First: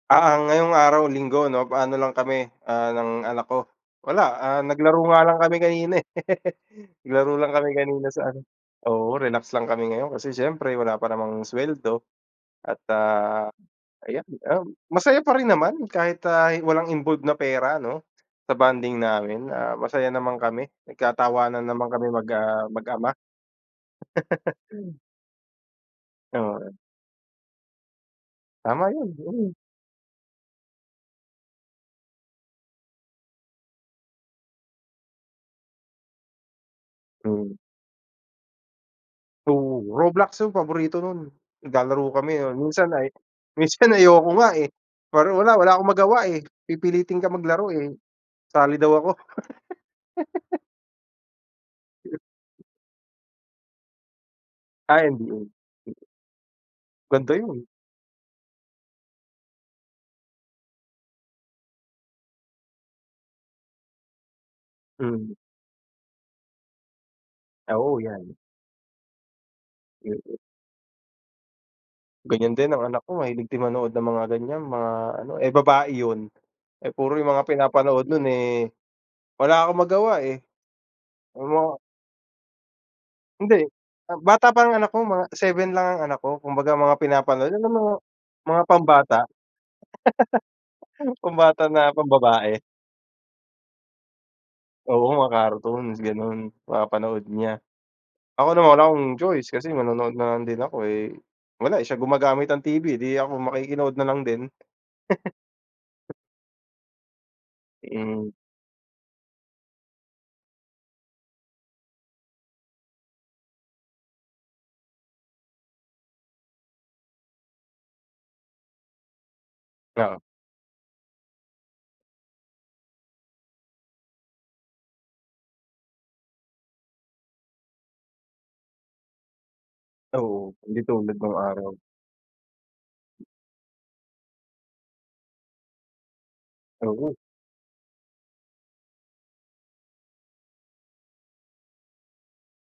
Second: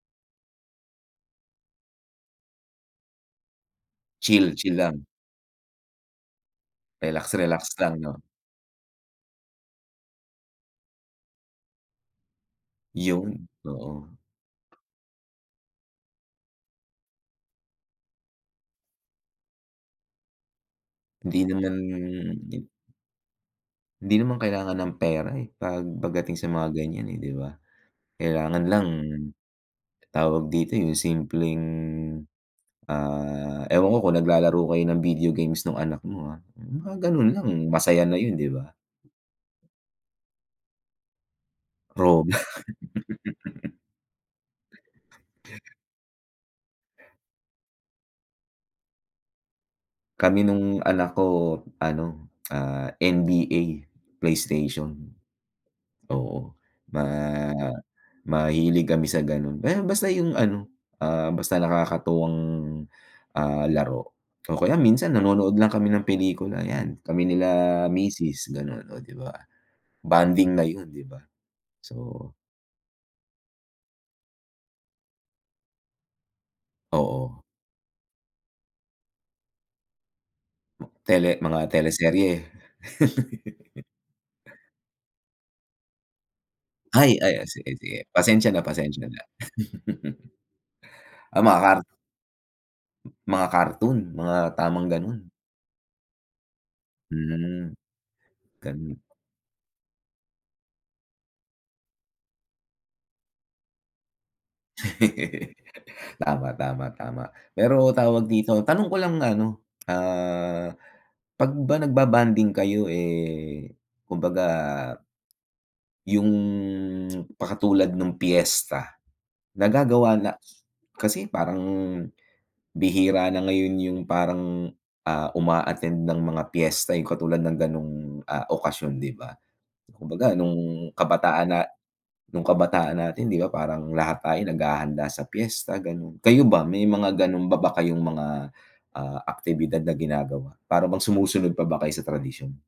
Ah, ang ngayong araw linggo, 'no, ano lang kami, ah, ng anak ko, wala, Chill. ah, Chill naglaro lang. nga lang kami kanina, eh. Naglaro lang kami Relax-relax lang, kanina 'no. sa ano oo, relax lang kami ngayon, kasi siyempre wala pa namang suweldo. At, ah, 'Yon, oo. ayan, um, masaya pa rin naman kahit, ah, walang involve na pera, 'no, sa bonding namin. Ah, masaya naman kami, Hindi nagtatawanan naman naman kami mag ah, mag-ama. Hindi naman kailangan ng pera, eh, pag pagdating sa Oo. mga ganiyan, eh, 'di ba. Kailangan lang, Tama 'yon, mm. tawag dito, 'yong simpleng, ah, ewan ko kung naglalaro kayo ng video games no'ng anak mo, ah. 'Yong mga gano'n lang Mm. masaya na 'yon, 'di ba. Oo, Roblox 'yong paborito no'n. Naglalaro Rob kami, yon. Minsan ay minsan ayoko nga, eh, parang wala, wala akong magawa, eh, pipilitin kang maglaro, eh, sali daw ako. Kami no'ng anak ko, [unintelligible] ano, ah, NBA, PlayStation. Ah, NBA, mm. Oo, ma Ganda 'yon. mahilig kami sa gano'n. Aya basta 'yong ano, ah, basta nakakatuwang, ah, laro. O kaya minsan, Mm. nanonood lang kami ng pelikula, 'yan, kami nila Oo, 'yan. misis gano'n, o, 'di ba. Mm. Bonding na 'yon, 'di ba? So Ganiyan din ang anak ko, mahilig din manood ng mga ganiyan, mga ano, eh, babae 'yon. Eh, puro 'yong Oo. mga pinapanood no'n, eh, wala akong magawa, eh. Tele Ang mga mga teleserye. Hindi. Ah, bata pa ang anak ko, mga 7 lang ang anak ko. Kumbaga mga Ay, ay, o pinapanood alam mo sige-sige. Pasensya na, mga pasensya pambata, na. Ah, mga pambata car na pambabae. mga cartoon, mga tamang Oo, gano'n. mga cartoons gano'n, Hmm. mapanood niya. Ako naman, wala Gano'n. akong choice, kasi manonood na lang din ako, eh, wala, eh, siya gumagamit ng TV, 'di ako makikinood na lang din. Tama, tama, tama. Pero, tawag Mm. dito, tanong ko lang ano, ah, 'pag ba nagbo-bonding kayo, eh, kumbaga, 'yong pakatulad no'ng piyesta. Nagagawa Oo. na kasi parang, bihira na ngayon 'yong parang, ah, uma-attend ng mga piyesta, 'yong katulad ng gano'ng, ah, okasyon, 'di ba. Kumbaga Oo, hindi no'ng tulad no'ng kabataan na araw. no'ng kabataan natin, 'di ba, parang lahat tayo naghahanda sa piyesta gano'n. Kayo ba, may Oo. mga gano'n pa ba kayong mga, ah, aktibidad na ginagawa, para bang sumusunod pa ba kayo sa tradisyon?